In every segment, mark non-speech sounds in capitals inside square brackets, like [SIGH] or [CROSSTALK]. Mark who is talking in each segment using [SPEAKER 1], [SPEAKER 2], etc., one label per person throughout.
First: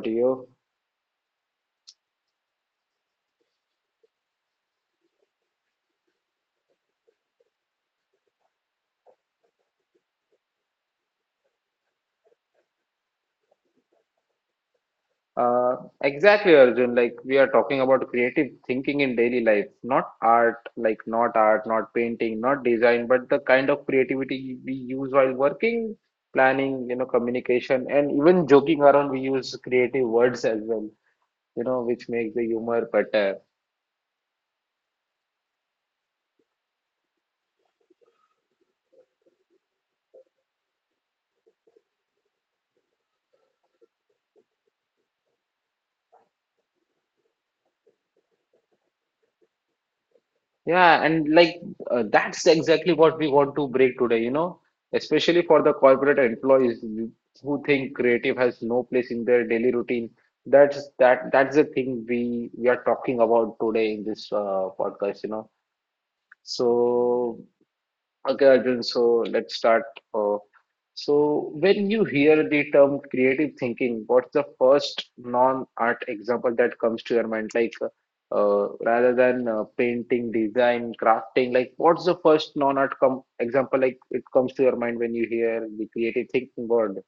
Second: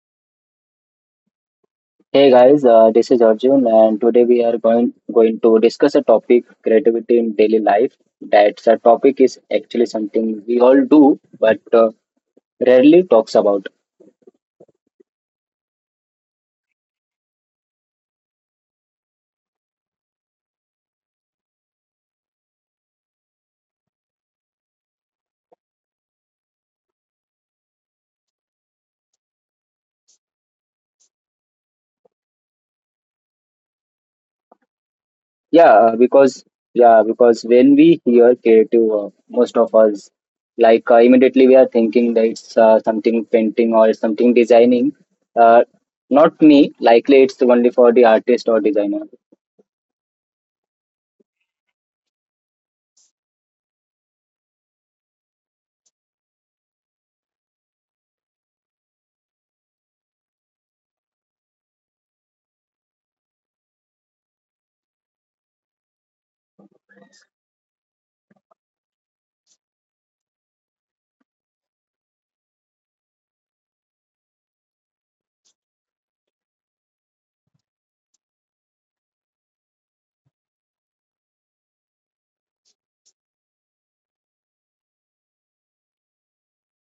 [SPEAKER 1] to you.
[SPEAKER 2] Hey guys, this is Arjun, and today we are going to discuss a topic: creativity in daily life. That's a topic is actually something we all do, but rarely talks about.
[SPEAKER 1] Exactly, Arjun. Like we are talking about creative thinking in daily life, not art, not painting, not design, but the kind of creativity we use while working, planning, communication, and even joking around. We use creative words as well, which makes the humor better.
[SPEAKER 2] Yeah, because when we hear creative, most of us like immediately we are thinking that it's something painting or something designing. Uh, not me. Likely, it's only for the artist or designer.
[SPEAKER 1] Yeah, and like that's exactly what we want to break today, especially for the corporate employees who think creative has no place in their daily routine. That's the thing we are talking about today in this podcast. So Okay, Arjun, so let's start. Uh, so, when you hear the term creative thinking, what's the first non-art example that comes to your mind? Like, rather than painting, design, crafting, like, what's the first non-art com example like it comes to your mind when you hear the creative thinking word?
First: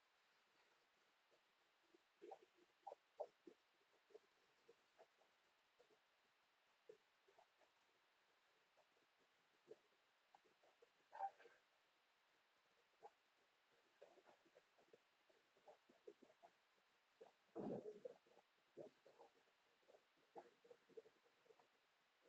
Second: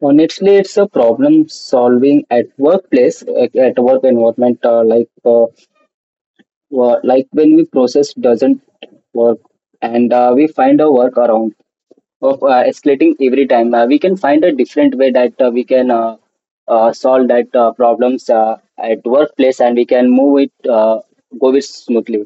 [SPEAKER 2] Honestly, it's a problem solving at workplace, at work environment. Like, when we process doesn't work, and we find a workaround of escalating every time. We can find a different way that we can solve that problems at workplace, and we can move it, go it smoothly.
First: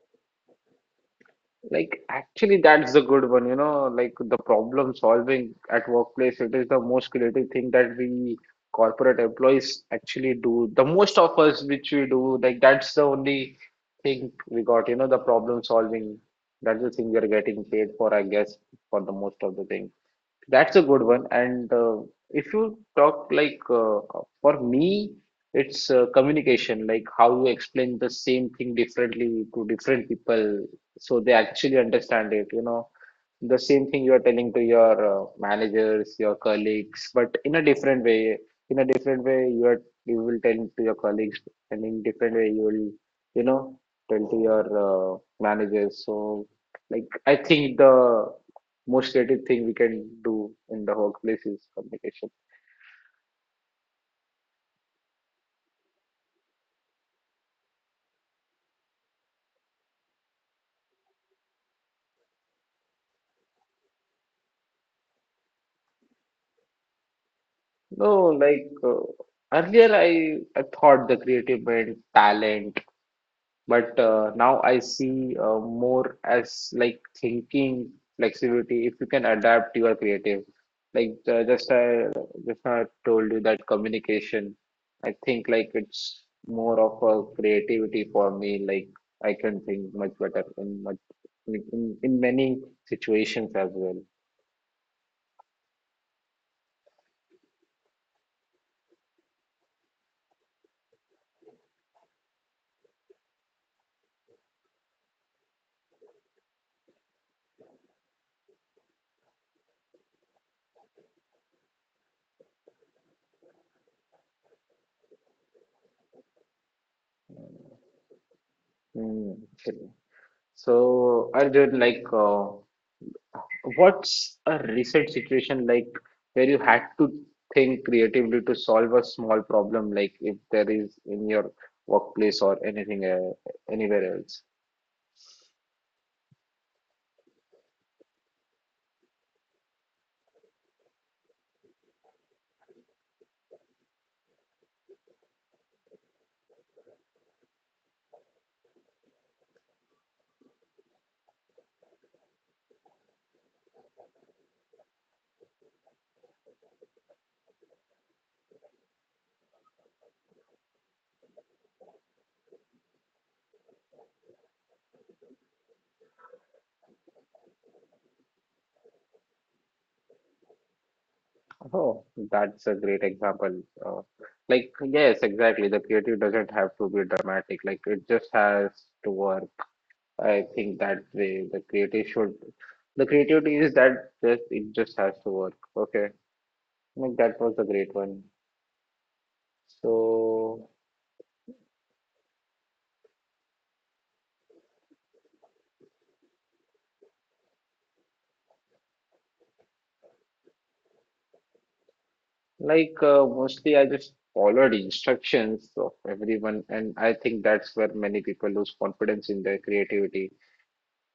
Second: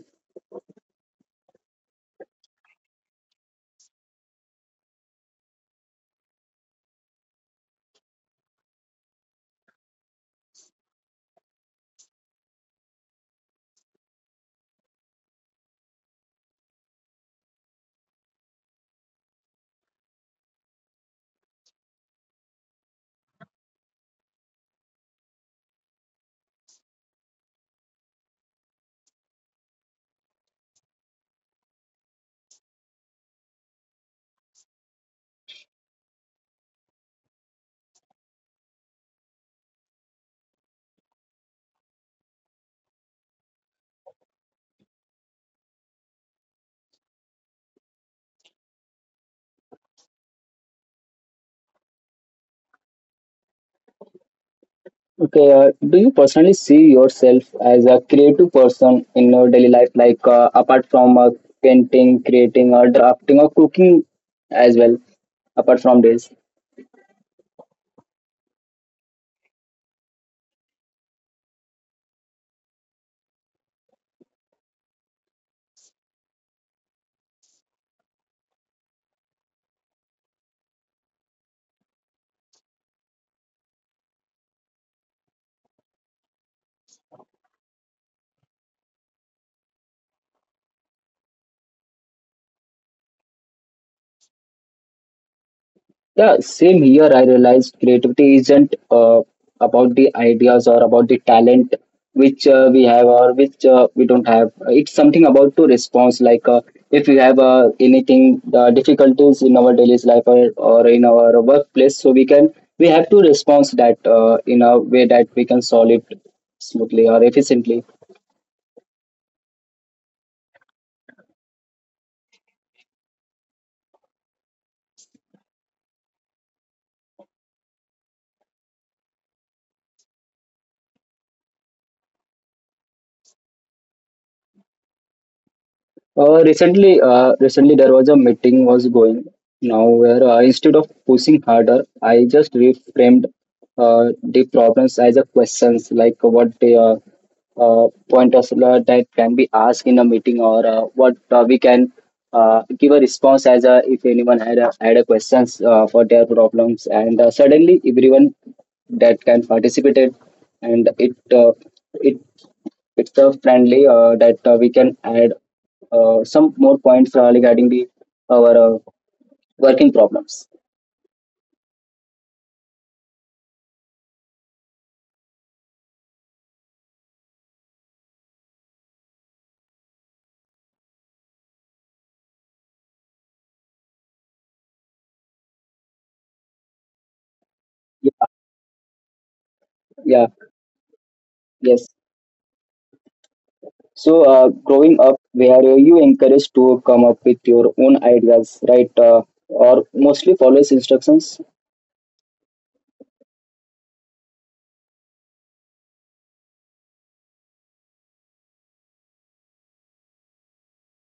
[SPEAKER 1] Like, actually, that's the good one, like the problem solving at workplace, it is the most creative thing that we corporate employees actually do. The most of us which we do, like, that's the only thing we got, the problem solving. That's the thing we are getting paid for, I guess, for the most of the thing. That's a good one. And if you talk like for me, it's communication, like how you explain the same thing differently to different people so they actually understand it, you know the same thing you are telling to your managers, your colleagues, but in a different way. In a different way you will tell to your colleagues, and in different way you will you know tell to your managers. So like I think the most creative thing we can do in the workplace is communication.
[SPEAKER 2] Okay, do you personally see yourself as a creative person in your daily life, like apart from painting, creating, or drafting, or cooking as well, apart from this?
[SPEAKER 1] No, like earlier I thought the creative meant talent. But now I see more as like thinking flexibility. If you can adapt, you are creative. Like just now I told you that communication. I think like it's more of a creativity for me. Like I can think much better in much in many situations as well.
[SPEAKER 2] Yeah, same here. I realized creativity isn't about the ideas or about the talent which we have or which we don't have. It's something about to response. Like if you have anything difficulties in our daily life, or in our workplace, so we have to respond that in a way that we can solve it smoothly or efficiently.
[SPEAKER 1] Hmm. So I did like What's a reset situation like where you had to think creatively to solve a small problem, like if there is in your workplace or anything anywhere else?
[SPEAKER 2] Recently, there was a meeting was going now where instead of pushing harder, I just reframed the problems as a questions, like what the pointers that can be asked in a meeting, or what we can give a response as a, if anyone had a, questions for their problems. And suddenly everyone that can participate it, and it it's friendly that we can add some more points regarding the our working problems.
[SPEAKER 1] Oh, that's a great example. Like, yes, exactly. The creative doesn't have to be dramatic. Like, it just has to work. I think that way the creative should. The creativity is that just it just has to work. Okay, like that was a great
[SPEAKER 2] Yeah,
[SPEAKER 1] one.
[SPEAKER 2] yeah,
[SPEAKER 1] So.
[SPEAKER 2] yes. So, growing up, where you encouraged to come up with your own ideas, right? Or mostly follows instructions.
[SPEAKER 1] Like, mostly I just followed instructions of everyone, and I think that's where many people lose confidence in their creativity.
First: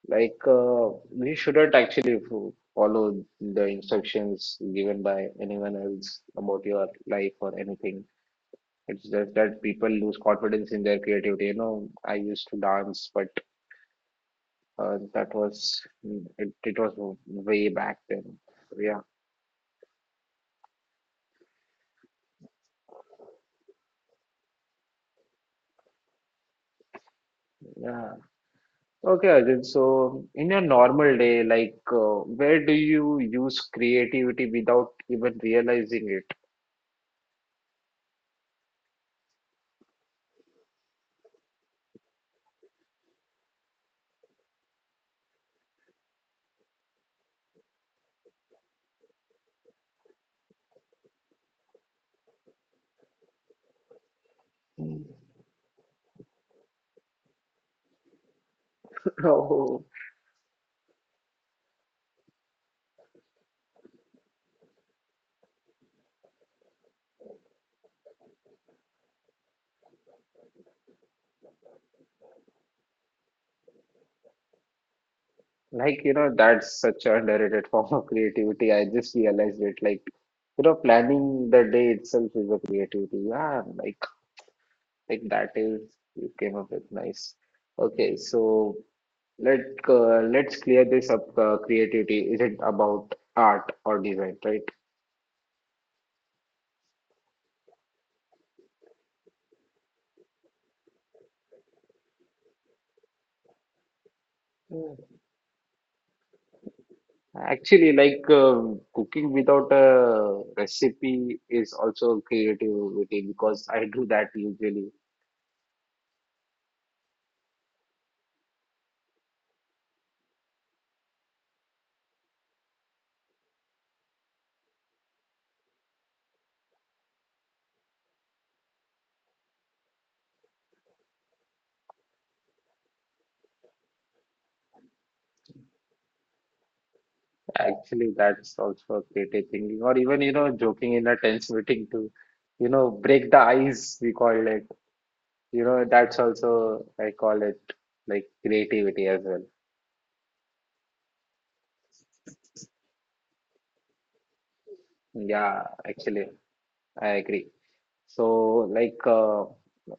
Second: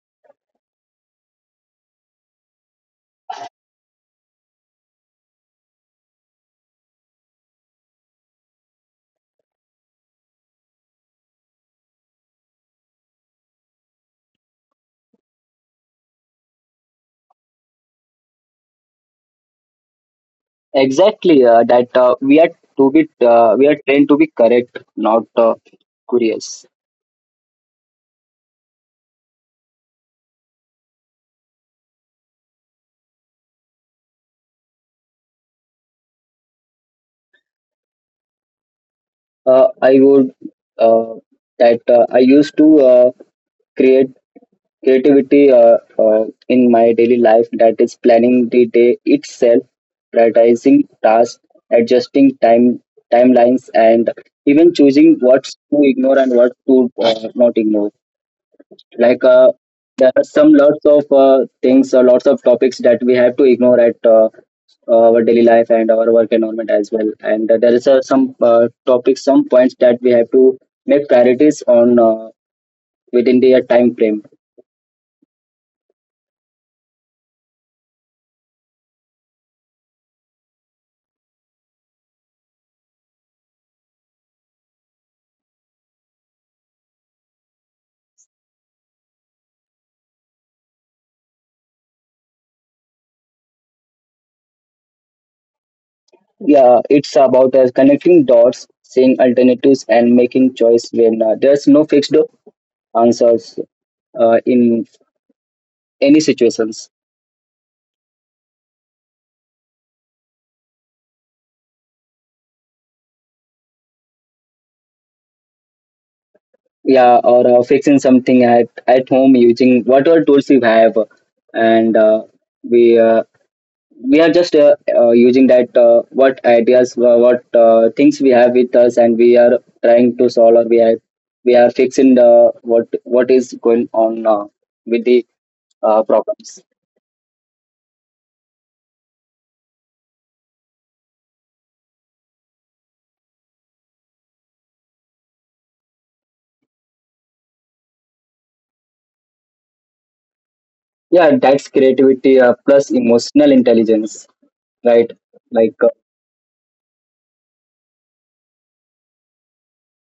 [SPEAKER 1] Like, we shouldn't actually follow the instructions given by anyone else about your life or anything. It's just that people lose confidence in their creativity. You know, I used to dance, but that was it, it was way back then. So, yeah.
[SPEAKER 2] Exactly. That we are to be We are trained to be correct, not curious.
[SPEAKER 1] Yeah, okay, Ajit. So, in your normal day, like, where do you use creativity without even realizing it?
[SPEAKER 2] I would uh, that I used to create creativity in my daily life, that is planning the day itself, prioritizing tasks, adjusting timelines, and even choosing
[SPEAKER 1] [LAUGHS]
[SPEAKER 2] what to ignore and what to not ignore. Like,
[SPEAKER 1] Oh,
[SPEAKER 2] there are some lots of things or lots of topics that we have to ignore at our daily life and our work environment as well. And there is some topics, some points that we have to make priorities on, within the time frame.
[SPEAKER 1] like, that's such an underrated [LAUGHS] form of creativity. I just realized it. Like, planning the day itself is a creativity. Yeah, like that is you came up with nice. Okay, so let let's clear this up. Creativity isn't about art or design,
[SPEAKER 2] Yeah, it's about us connecting dots, seeing alternatives, and making choice when there's no fixed answers in
[SPEAKER 1] right?
[SPEAKER 2] any situations.
[SPEAKER 1] Actually, like cooking without a recipe is also creativity because I do that usually.
[SPEAKER 2] Yeah, or fixing something at home using whatever tools we have, and we uh, we are just using that, what ideas, what things we have with us, and we are trying to solve, or we are fixing the what is going on with the problems.
[SPEAKER 1] Actually, that's also a creative thinking, or even joking in a tense meeting to break the ice, we call it. That's also I call it like creativity as well.
[SPEAKER 2] Yeah, that's creativity, plus emotional intelligence, right? Like,
[SPEAKER 1] Yeah, actually, I agree. So, like,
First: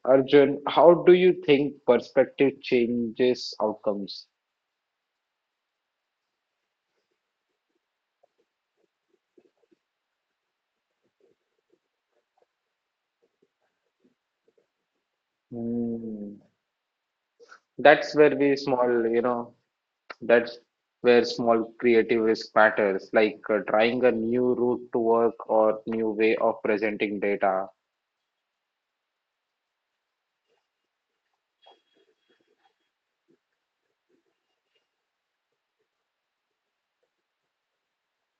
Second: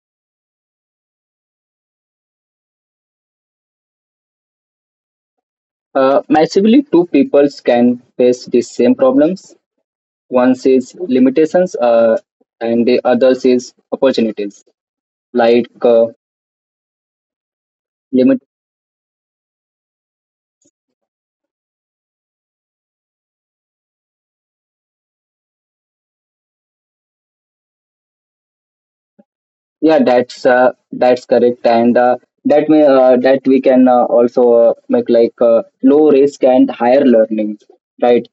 [SPEAKER 1] Arjun, how do you think perspective changes outcomes?
[SPEAKER 2] massively, two peoples can face the same problems. One says limitations, and the other says opportunities, like, uh,
[SPEAKER 1] Hmm. that's where
[SPEAKER 2] limit
[SPEAKER 1] we small you know that's where small creative risk matters, like trying a new route to work or new way of presenting data.
[SPEAKER 2] yeah, that's that's correct. And that may, that we can also make like, low risk and higher learning, right?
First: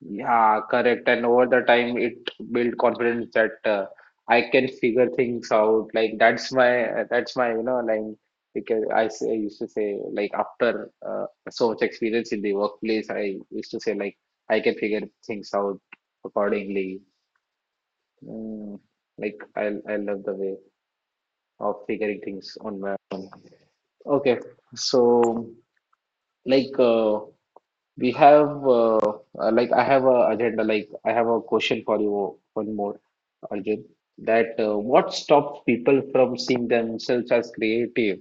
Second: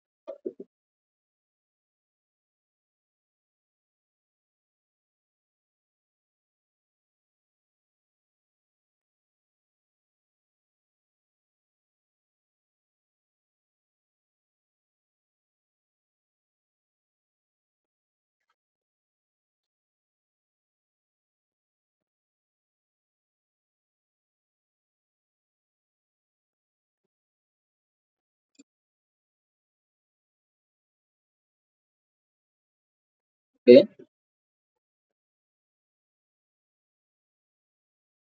[SPEAKER 1] Yeah, correct. And over the time it build confidence that I can figure things out, like that's my like, because I used to say like, after so much experience in the workplace, I used to say like I can figure things out accordingly. mm, like I love the way of figuring things on my own. Okay, so like we have like I have a agenda. Like I have a question for you, one more, Arjun.
[SPEAKER 2] Okay.
[SPEAKER 1] That What stops people from seeing themselves as creative?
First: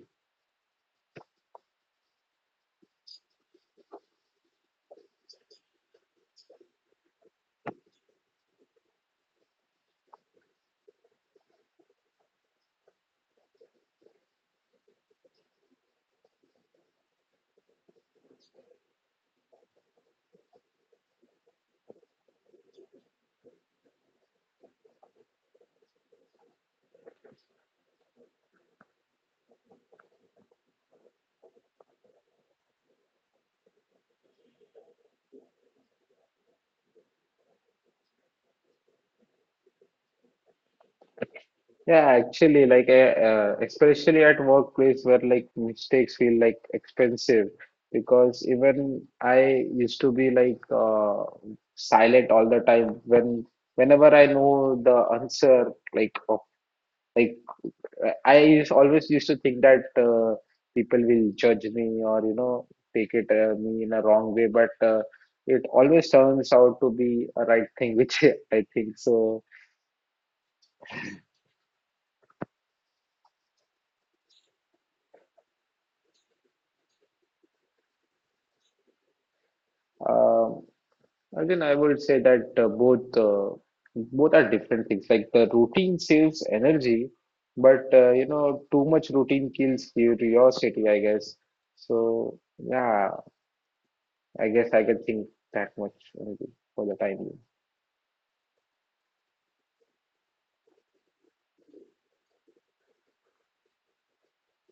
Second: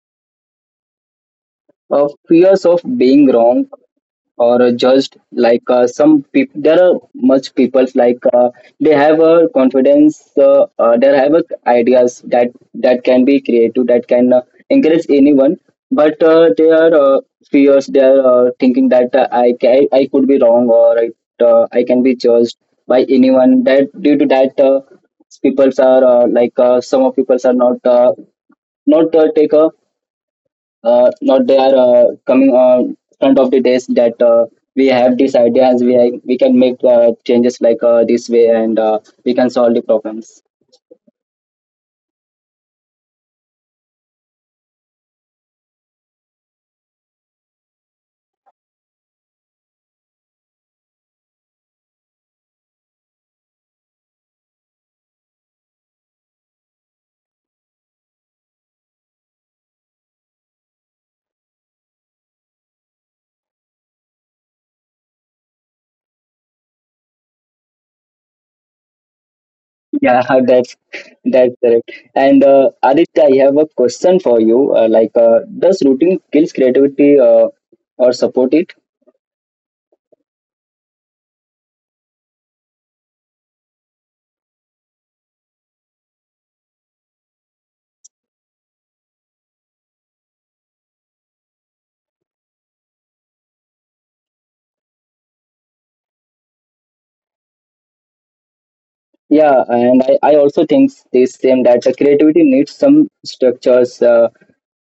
[SPEAKER 2] Fears of being wrong or judged. Like, some people, there are much people, like, they have a confidence, they have a ideas that can be creative, that can encourage anyone. But they are fears, they are thinking that, I could be wrong, or I can be judged by anyone. That, due to that, peoples are like, some of peoples are not not take a not they are coming front of the days, that we have these ideas, we can make changes like, this way, and we can solve the problems.
[SPEAKER 1] Yeah, actually, like especially at workplace where like mistakes feel like expensive, because even I used to be like silent all the time whenever I know the answer, like, I always used to think that people will judge me, or take it me in a wrong way, but it always turns out to be a right thing, [LAUGHS] which I think so.
[SPEAKER 2] Yeah, [LAUGHS] that's correct. And, Aditya, I have a question for you. Like, does routine kills creativity, or support it?
[SPEAKER 1] Um, Again, I would say that both are different things. Like the routine saves energy, but you know too much routine kills curiosity, I guess. So yeah, I guess I can think that much only for the time being.
[SPEAKER 2] Yeah, and I also think the same, that the creativity needs some structures, uh,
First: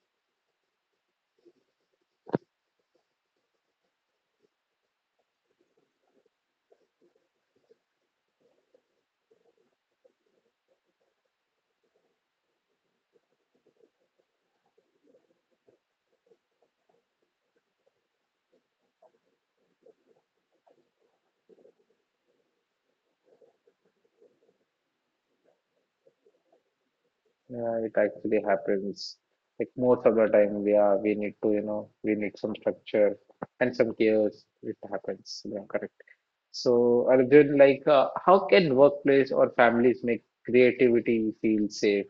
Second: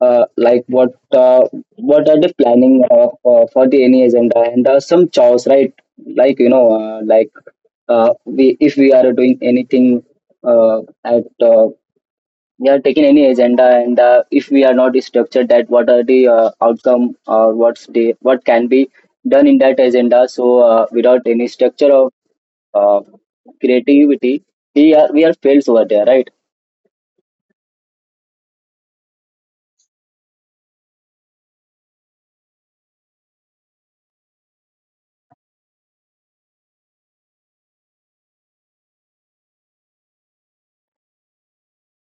[SPEAKER 2] uh, like, what are the planning, for the any agenda and some chores, right? Like we if we are doing anything at we are taking any agenda. And if we are not structured that what are the outcome or what can be done in that agenda. So without any structure of uh, creativity, we are fails over there, right?
[SPEAKER 1] Yeah, it actually happens. Like most of the time, we are we need to, you know, we need some structure and some chaos. It happens. Yeah, correct. So, Arjun, like, how can workplace or families make creativity feel safe?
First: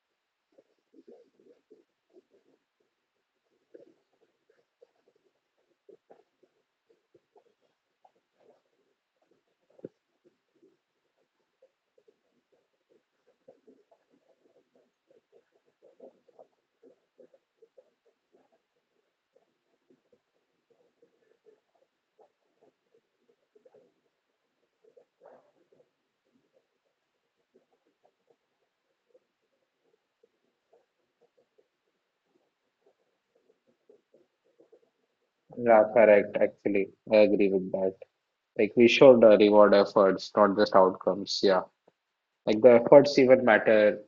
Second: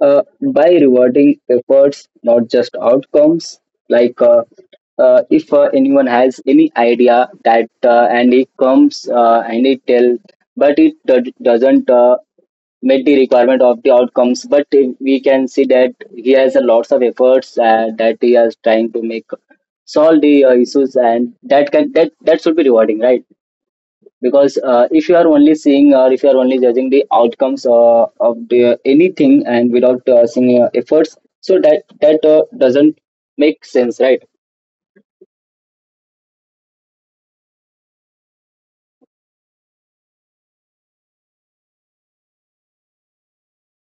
[SPEAKER 2] Uh, by rewarding efforts, not just outcomes. Like, if anyone has any idea that and it comes and it tell, but it doesn't meet the requirement of the outcomes. But if we can see that he has a lots of efforts, that he is trying to make solve the issues, and that can that that should be rewarding, right? Because if you are only seeing or if you are only judging the outcomes of anything, and without seeing efforts, so that doesn't make sense, right?
[SPEAKER 1] Yeah, correct. Actually, I agree with that. Like, we should reward efforts, not just outcomes. Yeah, like the efforts even matter.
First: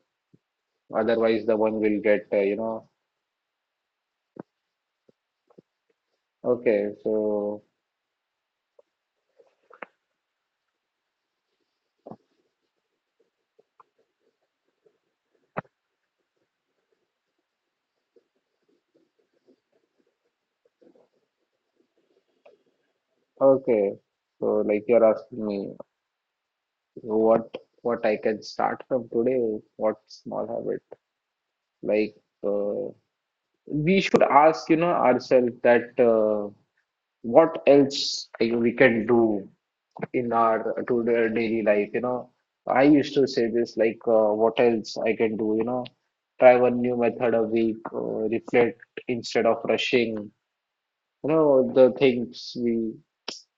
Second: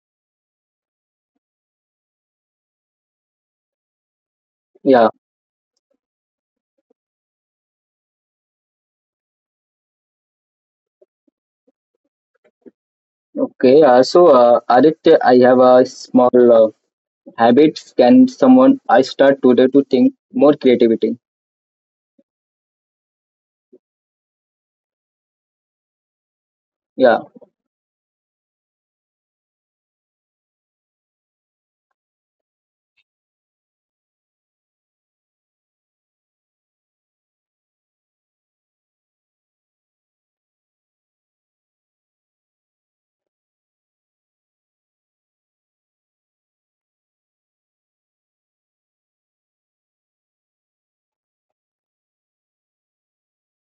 [SPEAKER 1] Otherwise, the one will get.
[SPEAKER 2] Yeah.
[SPEAKER 1] Okay, so
[SPEAKER 2] Okay, so, Aditya, I have a small, habits can someone I start today to think more creativity?
[SPEAKER 1] okay, so like you're asking me.
[SPEAKER 2] Yeah.
[SPEAKER 1] what what I can start from today, what small habit? Like uh, we should ask, ourselves that what else we can do in our to the daily life. You know, I used to say this like, what else I can do? You know, try one new method a week, reflect instead of rushing. You know, the things we.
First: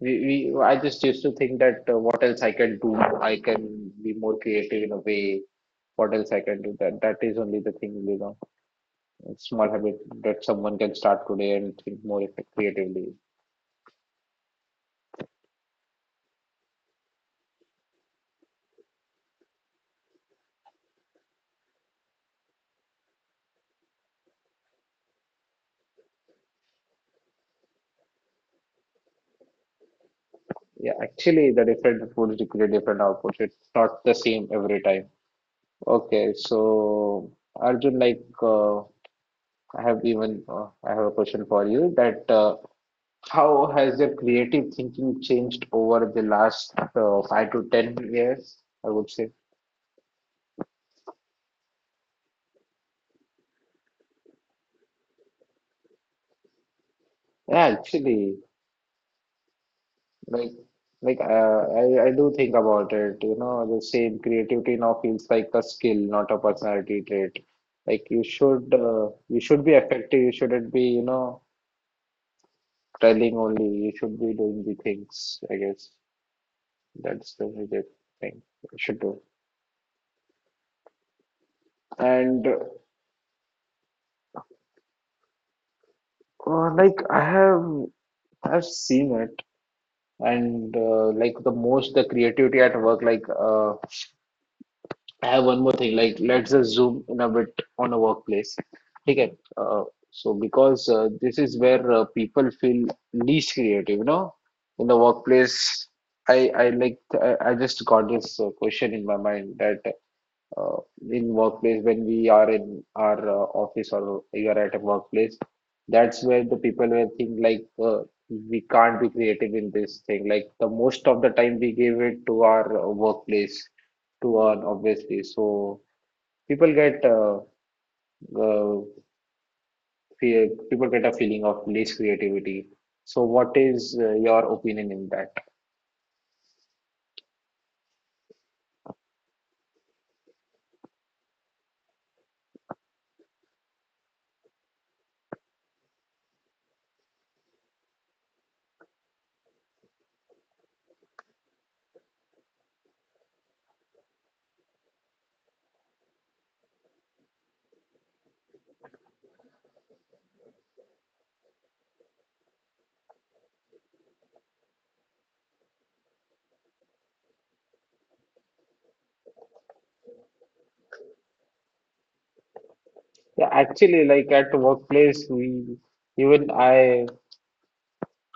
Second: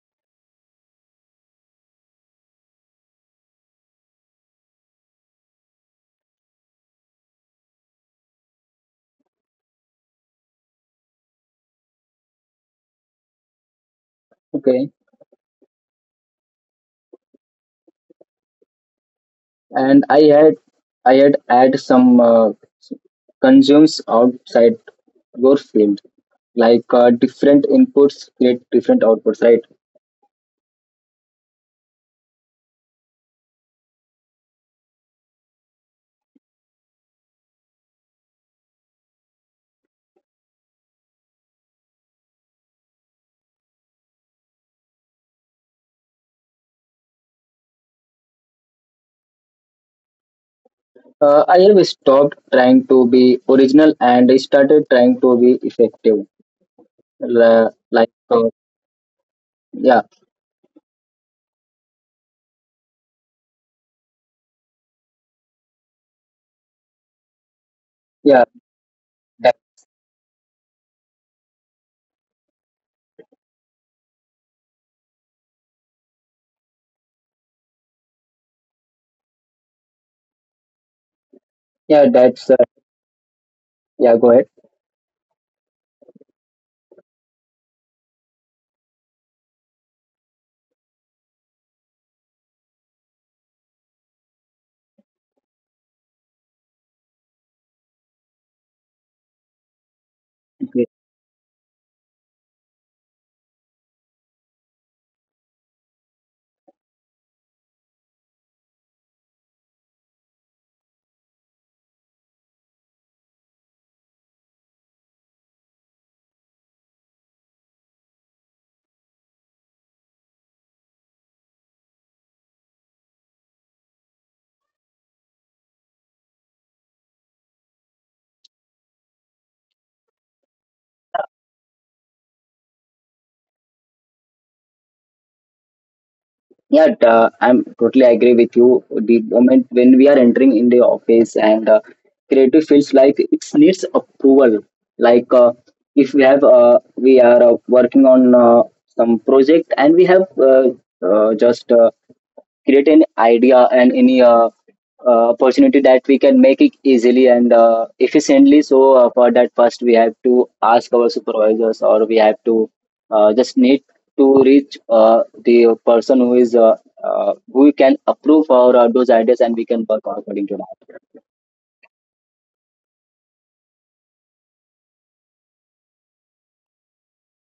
[SPEAKER 1] I just used to think that what else I can do, I can be more creative in a way, what else I can do? That is only the thing, you know, small habit that someone can start today and think more creatively.
[SPEAKER 2] Okay, and I had add some, consumes outside your field. Like, different inputs create different outputs, right?
[SPEAKER 1] Yeah, actually, the different foods create different outputs. It's not the same every time. Okay, so Arjun, like, I have a question for you that how has your creative thinking changed over the last 5 to 10 years? I would say.
[SPEAKER 2] I have stopped trying to be original and I started trying to be effective.
[SPEAKER 1] Yeah,
[SPEAKER 2] Like,
[SPEAKER 1] actually.
[SPEAKER 2] yeah,
[SPEAKER 1] Like, like, I do think about it. You know, the same creativity now feels like a skill, not a personality trait. Like you
[SPEAKER 2] yeah,
[SPEAKER 1] should, uh, you
[SPEAKER 2] that,
[SPEAKER 1] should be effective. You shouldn't be telling only. You should be doing the things. I guess that's the major thing you should do.
[SPEAKER 2] yeah,
[SPEAKER 1] And
[SPEAKER 2] yeah, go ahead.
[SPEAKER 1] like I've seen it. And like the creativity at work, like I have one more thing. Like, let's just zoom in a bit on a workplace. Okay. So, because this is where people feel least creative, in the workplace. I like I just got this question in my mind that uh, in workplace, when we are in our office, or you are at a workplace, that's where the people will think like we can't be creative in this thing, like the most of the time we give it to our workplace to earn, obviously. So people get uh, a feeling of less creativity. So what is your opinion in that?
[SPEAKER 2] Yeah, I'm totally agree with you. The moment when we are entering in the office, and creative feels like it needs approval. Like, if we are working on some project, and we have just create an idea and any opportunity that we can make it easily and efficiently. So for that, first we have to ask our supervisors, or we have to just need to reach the person who is who can approve for those ideas, and we can work according to that.
[SPEAKER 1] Yeah, actually, like at the workplace, we even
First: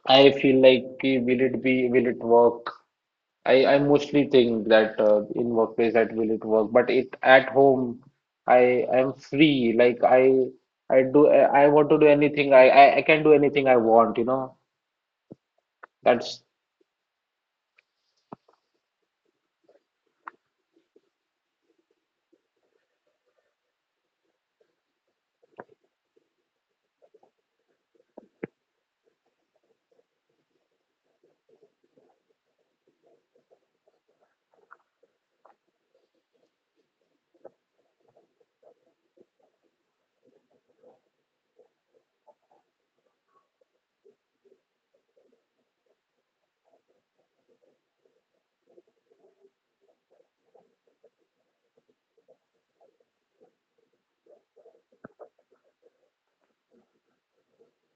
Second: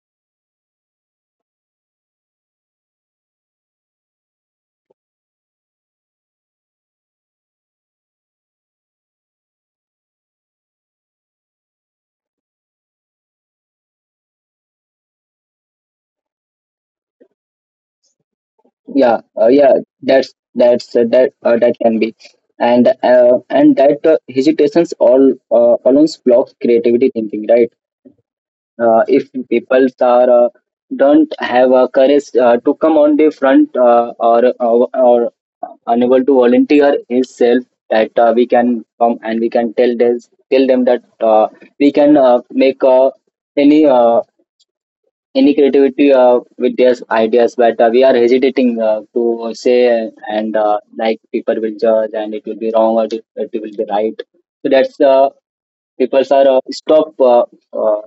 [SPEAKER 1] I feel like, okay, will it work? I mostly think that in workplace that, will it work, but it at home I'm free. Like I want to do anything. I can do anything I want. You know, that's
[SPEAKER 2] Yeah. Yeah, that's that can be. And and that, hesitations all, alone blocks creativity thinking, right? If people are don't have courage to come on the front, or unable to volunteer himself, that we can come and we can tell them that we can make any uh, any creativity with their ideas. But we are hesitating to say, and like people will judge, and it will be wrong, or it will be right. So that's people are stop, uh,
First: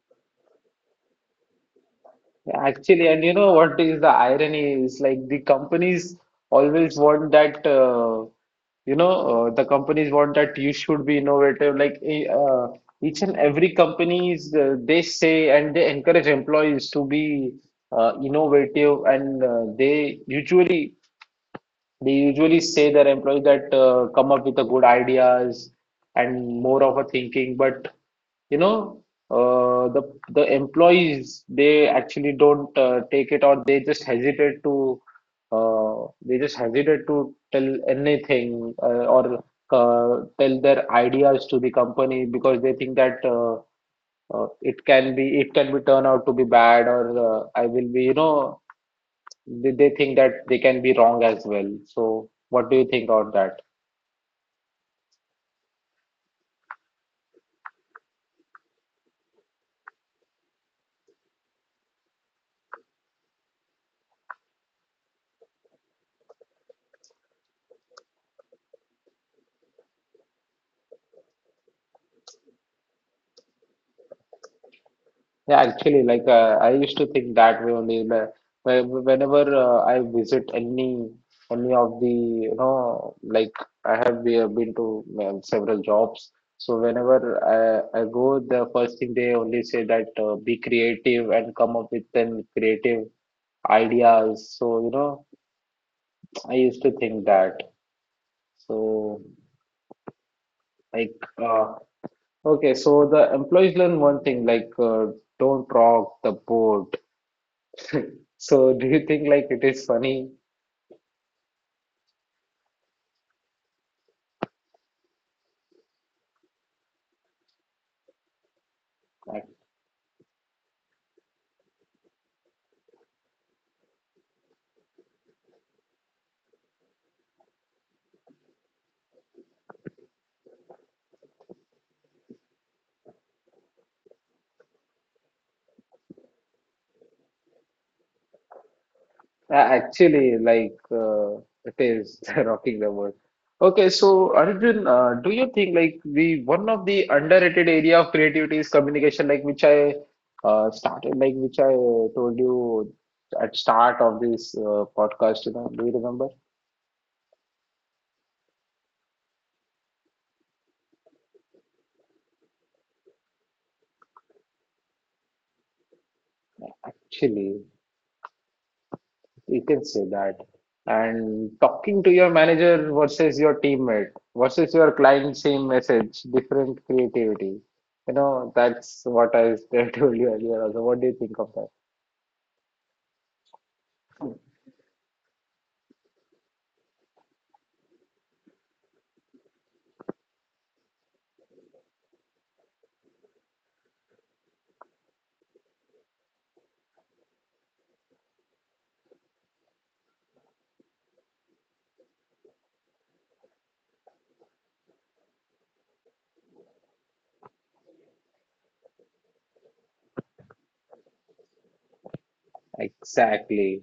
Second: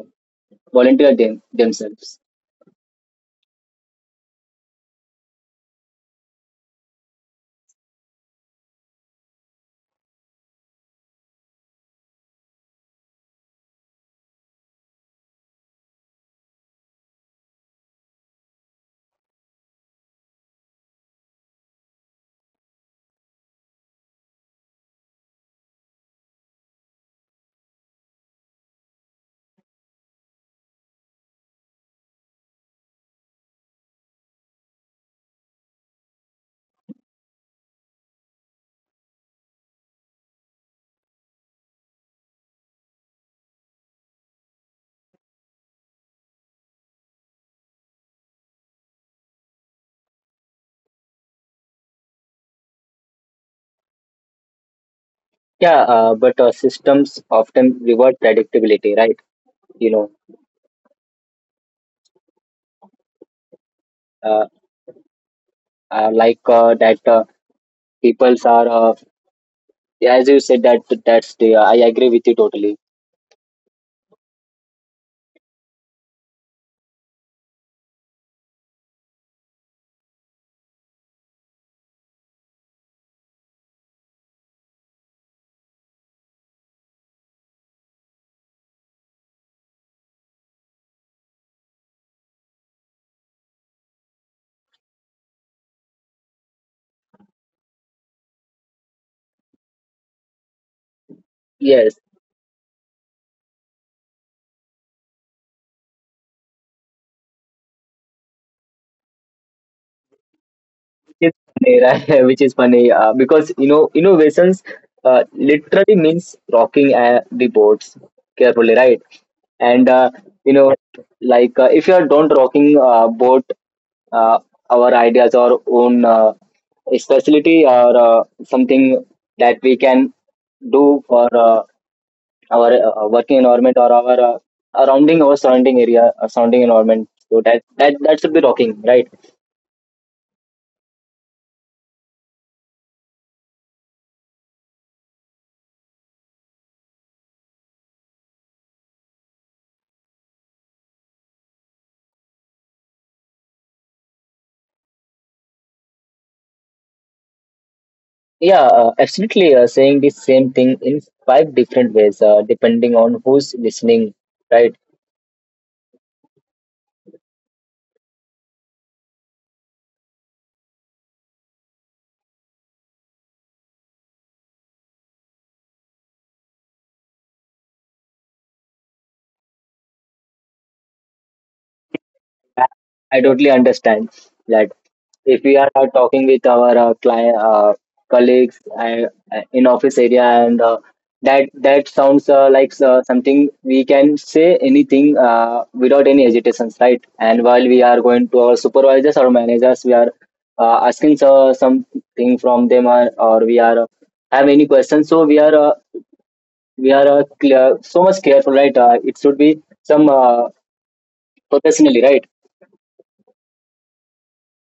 [SPEAKER 2] volunteer themselves.
[SPEAKER 1] actually, and you know what is the irony is, like, the companies always want that. You know the companies want that you should be innovative like each and every companies they say and they encourage employees to be innovative and they usually say their employees that come up with the good ideas and more of a thinking but you know uh, the the employees they actually don't take it or they just hesitate to uh, they just hesitate to tell anything or tell their ideas to the company because they think that it can be turned out to be bad or I will be they think that they can be wrong as well. So what do you think about that?
[SPEAKER 2] Yeah. But systems often reward predictability, right? You know, uh, like, that people's are, yeah, as you said, I agree with you totally.
[SPEAKER 1] Yeah, actually, like I used to think that way only. Like, whenever I visit any of the you know, like I have been to several jobs. So whenever I go, the first thing they only say that be creative and come up with then creative ideas. So you know, I used to think that. So like
[SPEAKER 2] Yes,
[SPEAKER 1] uh, okay, so the employees learn one thing like don't rock the boat. So do you think like it is funny?
[SPEAKER 2] it's funny, [LAUGHS] right? Which is funny, because, innovations literally means rocking the boards carefully, right? And,
[SPEAKER 1] Ac-
[SPEAKER 2] you know, like, if you are don't rocking boat, uh, our ideas, our own specialty, or something that we can do for our working environment or our surrounding area, surrounding environment, so that should be rocking, right?
[SPEAKER 1] Actually, like it is [LAUGHS] rocking the world. Okay, so Arjun, do you think like the one of the underrated area of creativity is communication, like which I started, like which I told you at start of this podcast, you know, do you remember?
[SPEAKER 2] Yeah, absolutely, saying the same thing in five different ways, depending on who's listening, right?
[SPEAKER 1] Actually. You can say that. And talking to your manager versus your teammate versus your client, same message, different creativity. You know, that's what I [LAUGHS] told you earlier also. What do you think of that?
[SPEAKER 2] I, I totally understand that. If we are talking with our client, colleagues, in office area, and that sounds like something we can say anything without any hesitations, right? And while we are going to our supervisors or managers, we are asking something from them, or we are have any questions, so we are so much careful, right? It should be some, professionally, right?
[SPEAKER 1] Exactly.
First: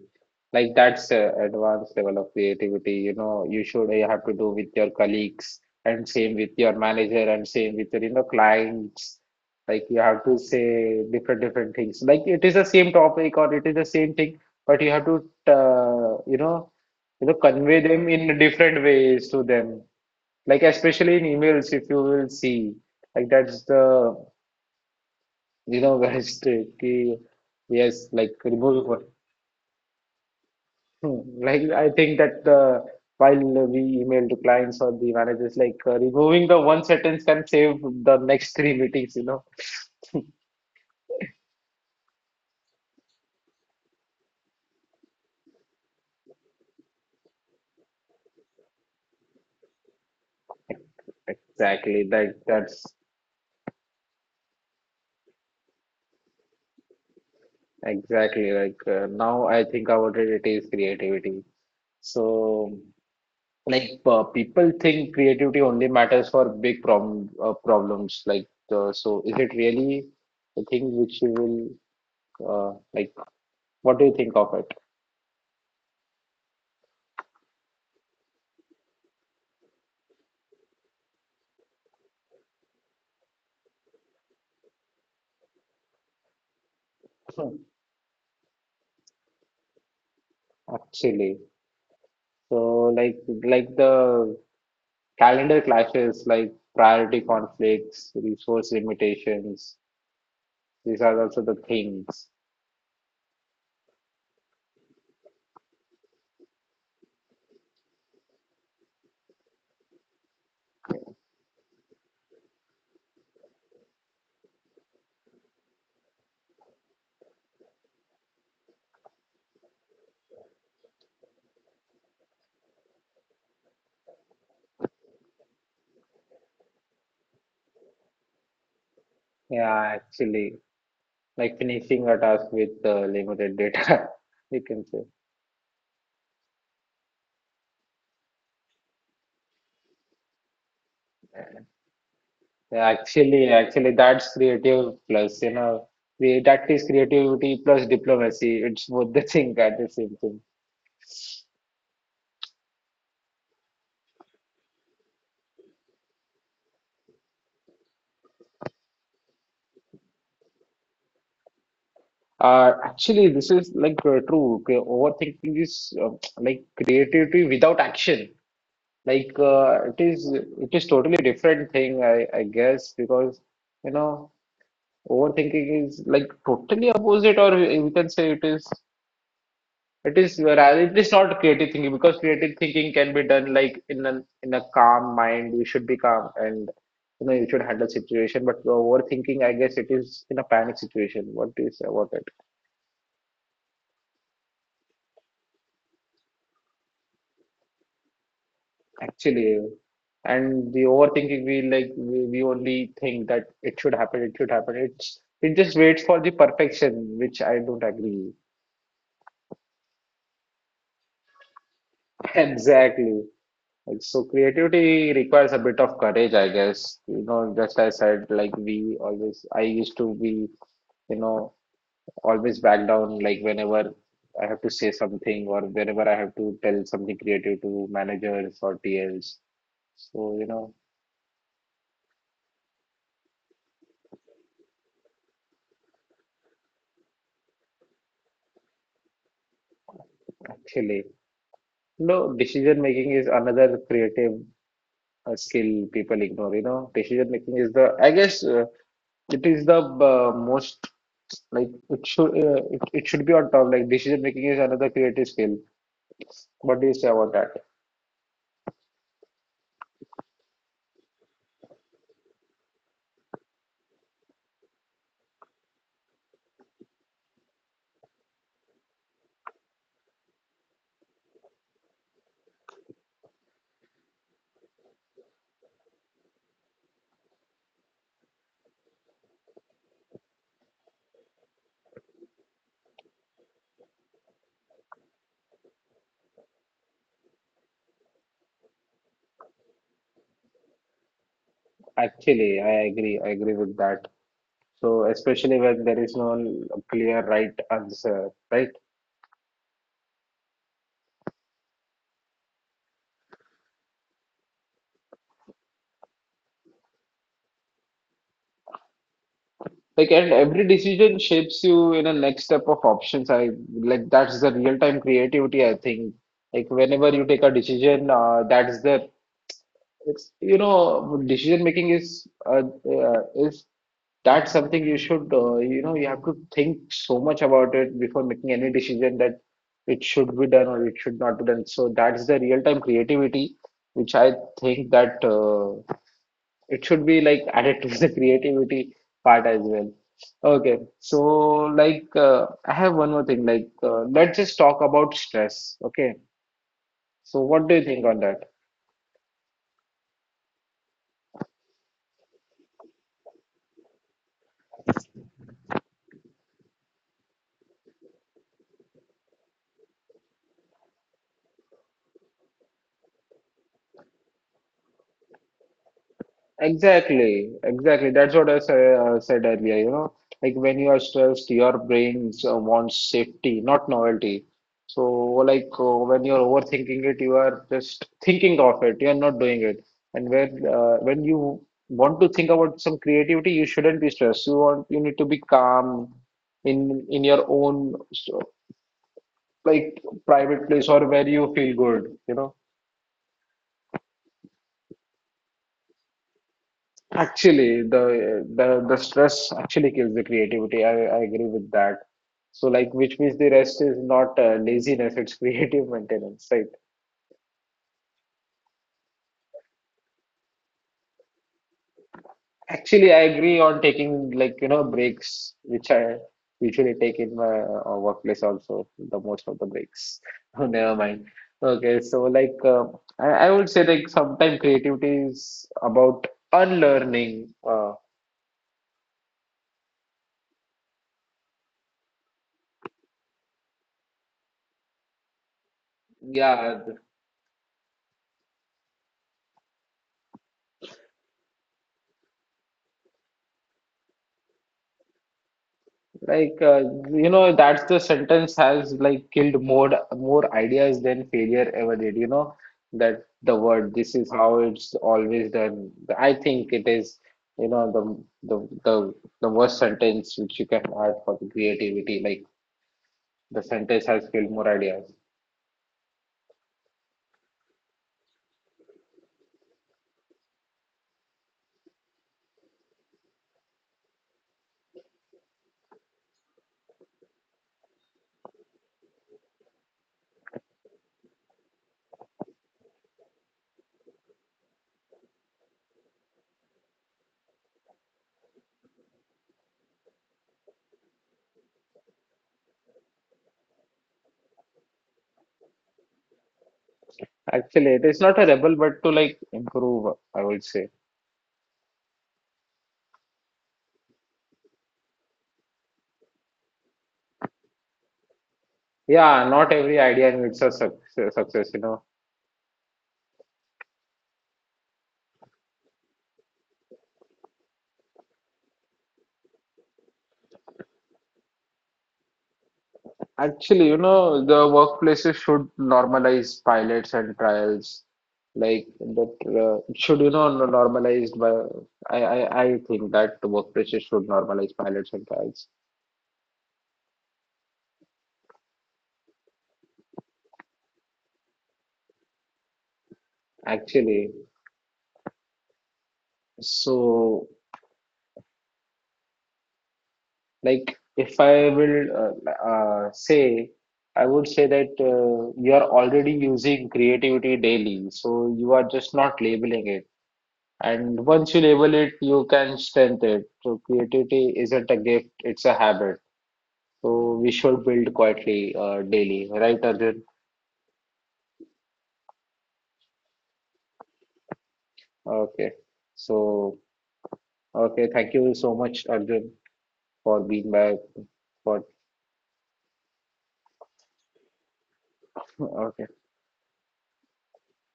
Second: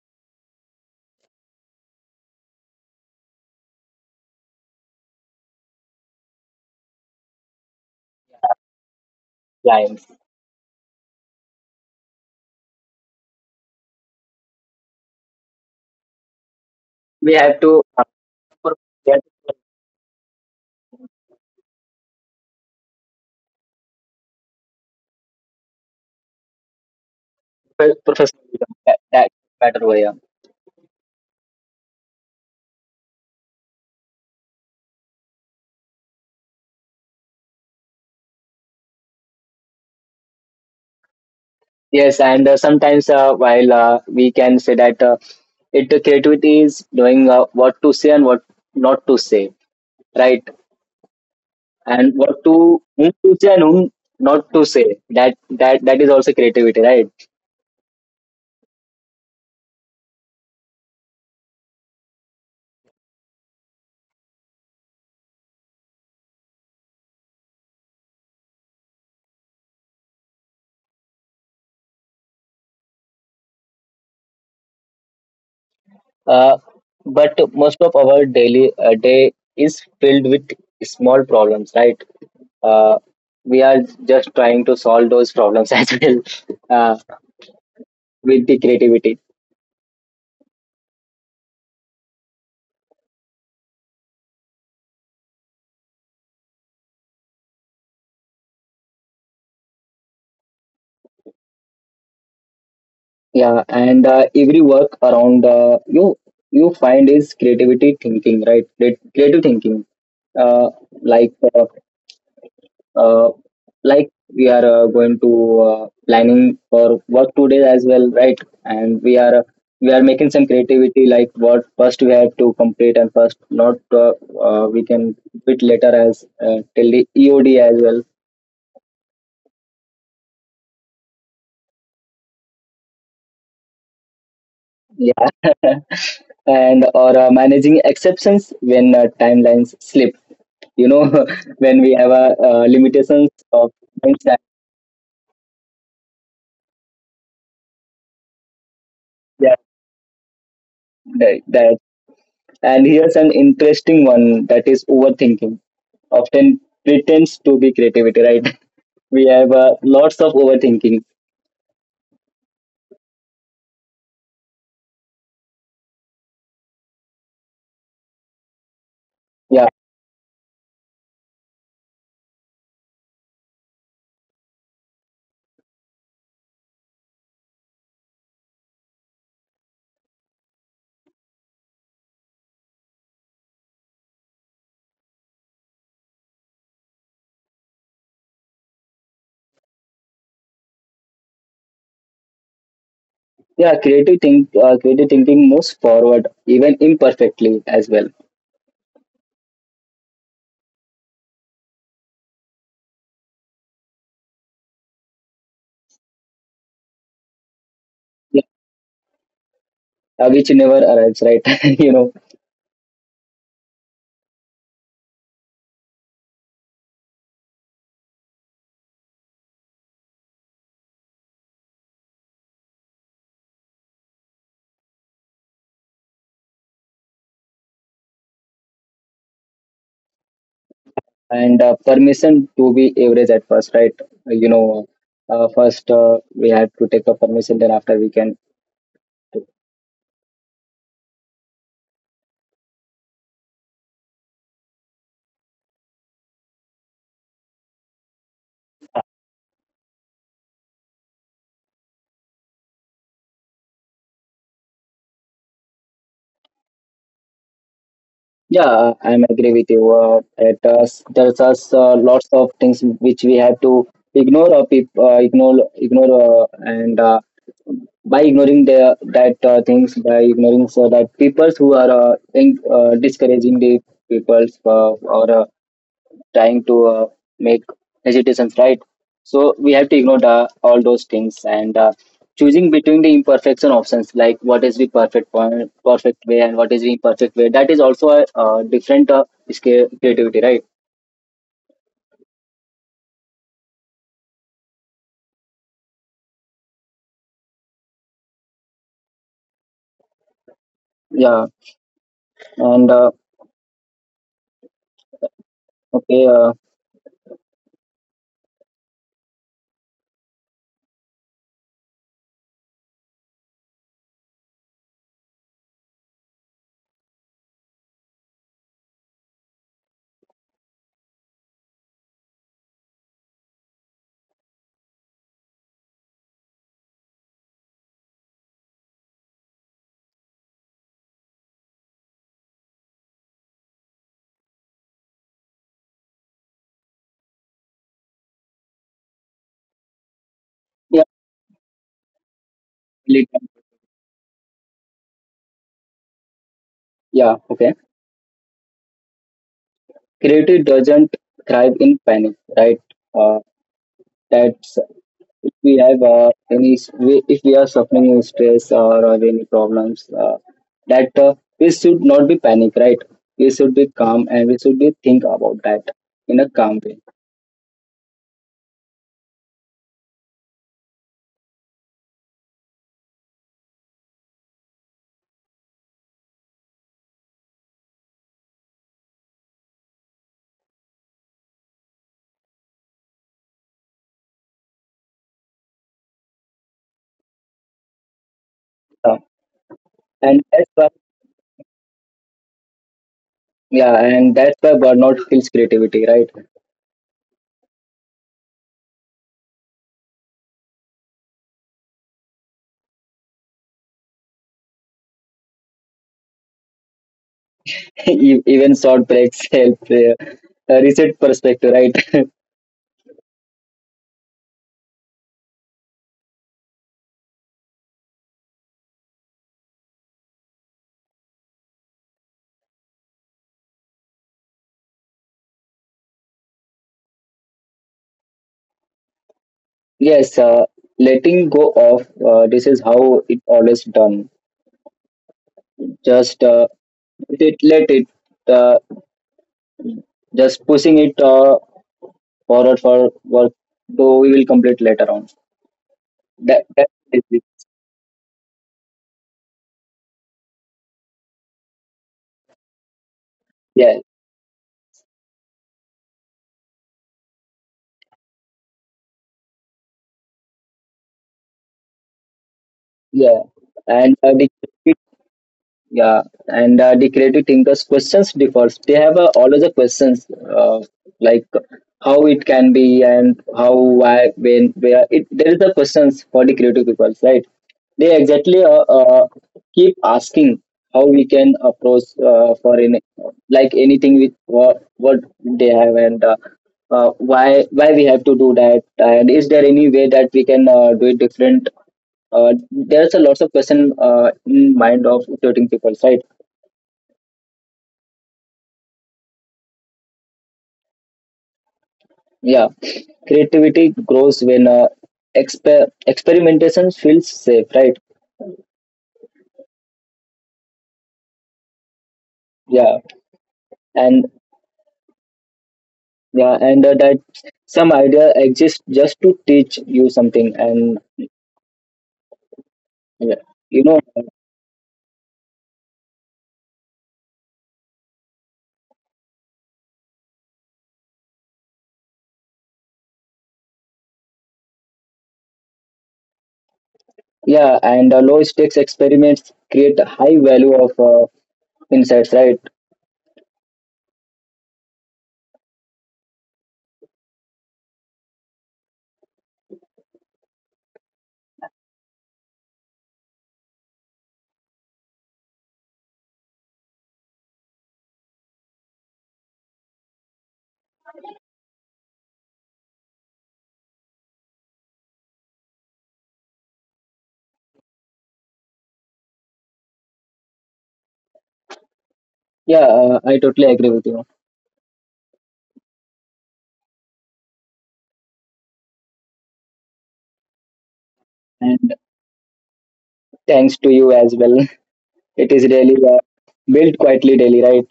[SPEAKER 1] Like that's a advanced level of creativity, you know, you have to do with your colleagues and same with your manager and same with your, you know, clients. Like you
[SPEAKER 2] Clients,
[SPEAKER 1] have to say different different things. Like it is the same topic or it is the same thing, but you have to uh, you know,
[SPEAKER 2] we have to,
[SPEAKER 1] convey them in different ways to them. Like especially in emails, if you will see, like that's the you know, [LAUGHS] very tricky. Yes, like
[SPEAKER 2] Professionalism, that,
[SPEAKER 1] remove.
[SPEAKER 2] that better way, yeah.
[SPEAKER 1] Hmm. Like I think that the while we email to clients or the managers, like removing the one sentence can save the next [LAUGHS] three meetings, you know. [LAUGHS]
[SPEAKER 2] Yes, and sometimes while we can say that it the creativity is knowing what to say and what not to say, right?
[SPEAKER 1] Exactly,
[SPEAKER 2] And
[SPEAKER 1] that
[SPEAKER 2] what to
[SPEAKER 1] that's
[SPEAKER 2] whom to say and whom not to say, that that is also creativity, right?
[SPEAKER 1] exactly like now I think about it, it is creativity. So like people think creativity only matters for big problems. Like so, is it really a thing which you will like? What do you think of it?
[SPEAKER 2] uh, but most of our daily day is filled with small problems, right? uh, we are just trying to solve those problems [LAUGHS] as well, uh,
[SPEAKER 1] Hmm.
[SPEAKER 2] with the creativity.
[SPEAKER 1] Actually. So like like the calendar clashes, like priority conflicts, resource limitations, these are also the things.
[SPEAKER 2] Yeah, and every work around, you find is creativity thinking, right? Creative thinking, uh, like uh, uh, like we are going to planning for work today as well, right? And we are making some creativity, like what first we have to complete and first not, we can bit later as till the EOD as well.
[SPEAKER 1] Yeah, actually, like finishing a task with limited data, [LAUGHS] you can say.
[SPEAKER 2] Yeah, [LAUGHS] and or managing exceptions when timelines slip, you know, [LAUGHS] when we have a
[SPEAKER 1] Yeah,
[SPEAKER 2] limitations
[SPEAKER 1] actually,
[SPEAKER 2] of
[SPEAKER 1] actually,
[SPEAKER 2] things
[SPEAKER 1] that's
[SPEAKER 2] that.
[SPEAKER 1] creative plus, you know, that is creativity plus diplomacy. It's both the
[SPEAKER 2] Yeah,
[SPEAKER 1] thing at the same time.
[SPEAKER 2] that, that. And here's an interesting one, that is overthinking often pretends to be creativity, right? [LAUGHS] We have lots of overthinking.
[SPEAKER 1] Actually, this is like true. Okay, overthinking is [TSK] like creativity without action. Like
[SPEAKER 2] Yeah.
[SPEAKER 1] it is totally different thing, I guess, because you know overthinking is like totally opposite, or you can say it is rather it is not creative thinking because creative thinking can be done like in an in a calm mind. You should be calm and you know you should handle situation. But the overthinking, I guess, it is in a panic situation. What do you say about it?
[SPEAKER 2] Yeah, creative thinking moves forward even imperfectly as well.
[SPEAKER 1] Actually, and the overthinking, we only think that it should happen, it should happen. It's it just waits for the perfection, which I don't agree.
[SPEAKER 2] Yeah, which never arrives, right? [LAUGHS] You know,
[SPEAKER 1] [LAUGHS] Exactly. Like, so creativity requires a bit of courage, I guess. You know, just as I said, like we always, I used to be, you know, always back down. Like whenever I have to say something or whenever I have to tell something creative to managers or TLs. So, you know,
[SPEAKER 2] and permission to be average at first, right? You know, first, we have to take a permission, then after we can.
[SPEAKER 1] actually. No, decision making is another creative skill people ignore. You know, decision making is the, I guess, it is the most like it should be on top. Like decision making is another creative skill. What do you say about that?
[SPEAKER 2] Yeah, I'm agree with you. It does, there's us lots of things which we have to ignore or peop ignore and by ignoring the that things, by ignoring, so that peoples who are in, discouraging the peoples, or trying to make hesitations, right? So we have to ignore the, all those things, and choosing between the imperfection options, like what is the perfect point perfect way and what is the imperfect way, that is also a different is creativity, right?
[SPEAKER 1] Actually, I agree. I agree with that. So especially when there is no clear right answer, right?
[SPEAKER 2] Yeah, and okay uh,
[SPEAKER 1] Like, and every decision shapes you in a next step of options. I like that's the real time creativity, I think. Like, whenever you take a decision, that's the it's you know, decision making is that's something you should you know, you have to think so much about it before making any decision that it should be done or it should not be done. So, that's the real time creativity, which I think that. It should be like [LAUGHS] added to the creativity part as well. Okay,
[SPEAKER 2] yeah.
[SPEAKER 1] so like I have one more
[SPEAKER 2] lit-
[SPEAKER 1] thing. Like let's just talk about stress. Okay, so
[SPEAKER 2] yeah,
[SPEAKER 1] what do
[SPEAKER 2] okay.
[SPEAKER 1] you think on that?
[SPEAKER 2] Creativity doesn't thrive in panic, right? uh, that's, if we have any, if we are suffering with stress or have any problems, that we should not be panic, right? We should be calm and we should be think about that in a calm way.
[SPEAKER 1] Exactly, exactly. That's what I said earlier. You know, like when you are stressed, your brain wants safety, not novelty. So, like when you're overthinking it, you are just thinking of it. You are not doing it. And when you want to think about some creativity, you shouldn't be stressed. You need to be calm in your own so,
[SPEAKER 2] Uh,
[SPEAKER 1] like
[SPEAKER 2] and that's
[SPEAKER 1] private
[SPEAKER 2] why,
[SPEAKER 1] place or where you feel good. You know.
[SPEAKER 2] yeah, and that's why burnout kills creativity, right?
[SPEAKER 1] Actually, the stress actually kills the creativity. I agree with that. So like, which means the rest is not laziness; it's creative maintenance, right?
[SPEAKER 2] [LAUGHS] Even short breaks [LAUGHS] help reset perspective, right? [LAUGHS]
[SPEAKER 1] Actually, I agree on taking like you know breaks, which I usually take in my workplace also. The most of the breaks. [LAUGHS] Oh, never mind. Okay, so like, I would say like sometimes creativity is about unlearning.
[SPEAKER 2] Yes, letting go of, this is how it always done, just
[SPEAKER 1] Yeah,
[SPEAKER 2] it, let it, uh, just pushing it forward for work, though we will complete later on. That,
[SPEAKER 1] like,
[SPEAKER 2] that is
[SPEAKER 1] you
[SPEAKER 2] it.
[SPEAKER 1] know, that's the sentence has like killed more ideas than failure ever did. You know, that the
[SPEAKER 2] Yeah,
[SPEAKER 1] word, this is how it's always done. I think it is, you know, the worst sentence which you can add for the creativity. Like,
[SPEAKER 2] yeah.
[SPEAKER 1] the sentence
[SPEAKER 2] And
[SPEAKER 1] has killed more
[SPEAKER 2] digital.
[SPEAKER 1] ideas.
[SPEAKER 2] Yeah, and the creative thinkers' questions differs. They have always a questions, uh, like how it can be, and how, why, when, where. It there is a questions for the creative people, right? They exactly keep asking how we can approach for any, like anything with what they have, and why we have to do that, and is there any way that we can do it different? There's a lots of question in mind of creating people, right?
[SPEAKER 1] Actually, it is not a rebel, but to like improve, I would say.
[SPEAKER 2] Yeah, creativity grows when, experimentation feels safe, right?
[SPEAKER 1] Yeah, not every idea needs a success, you know.
[SPEAKER 2] Yeah. And yeah, and that, some idea exists just to teach you something, and yeah, you
[SPEAKER 1] Actually, you
[SPEAKER 2] know.
[SPEAKER 1] know, the workplaces should normalize pilots and trials. Like that it should, you know, normalized by I think that the workplaces should normalize pilots and trials.
[SPEAKER 2] Yeah, and low stakes experiments create high value of insights, right?
[SPEAKER 1] Actually, so like if I will say, I would say that you are already using creativity daily, so you are just not labeling it. And once you label it, you can strengthen it. So creativity isn't a gift, it's a habit. So we should build quietly daily, right, Arjun?
[SPEAKER 2] Yeah, I totally agree with you.
[SPEAKER 1] Okay. So, okay, thank you so much, Arjun, for being back. For
[SPEAKER 2] And thanks to you as well. [LAUGHS] It
[SPEAKER 1] [LAUGHS]
[SPEAKER 2] is really
[SPEAKER 1] okay,
[SPEAKER 2] built quietly daily, right?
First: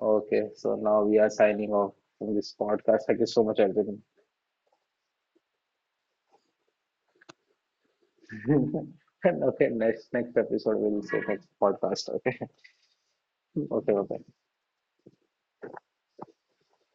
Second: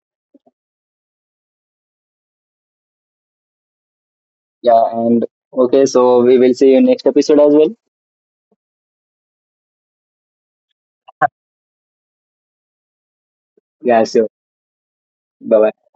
[SPEAKER 1] okay. So now we are signing off from this podcast. Thank you so much, Arjun.
[SPEAKER 2] Yeah, and okay, so we will see you next episode as well.
[SPEAKER 1] [LAUGHS] And okay, next episode we'll say next podcast. Okay, [LAUGHS] okay, bye.
[SPEAKER 2] Yeah, sure. Bye bye.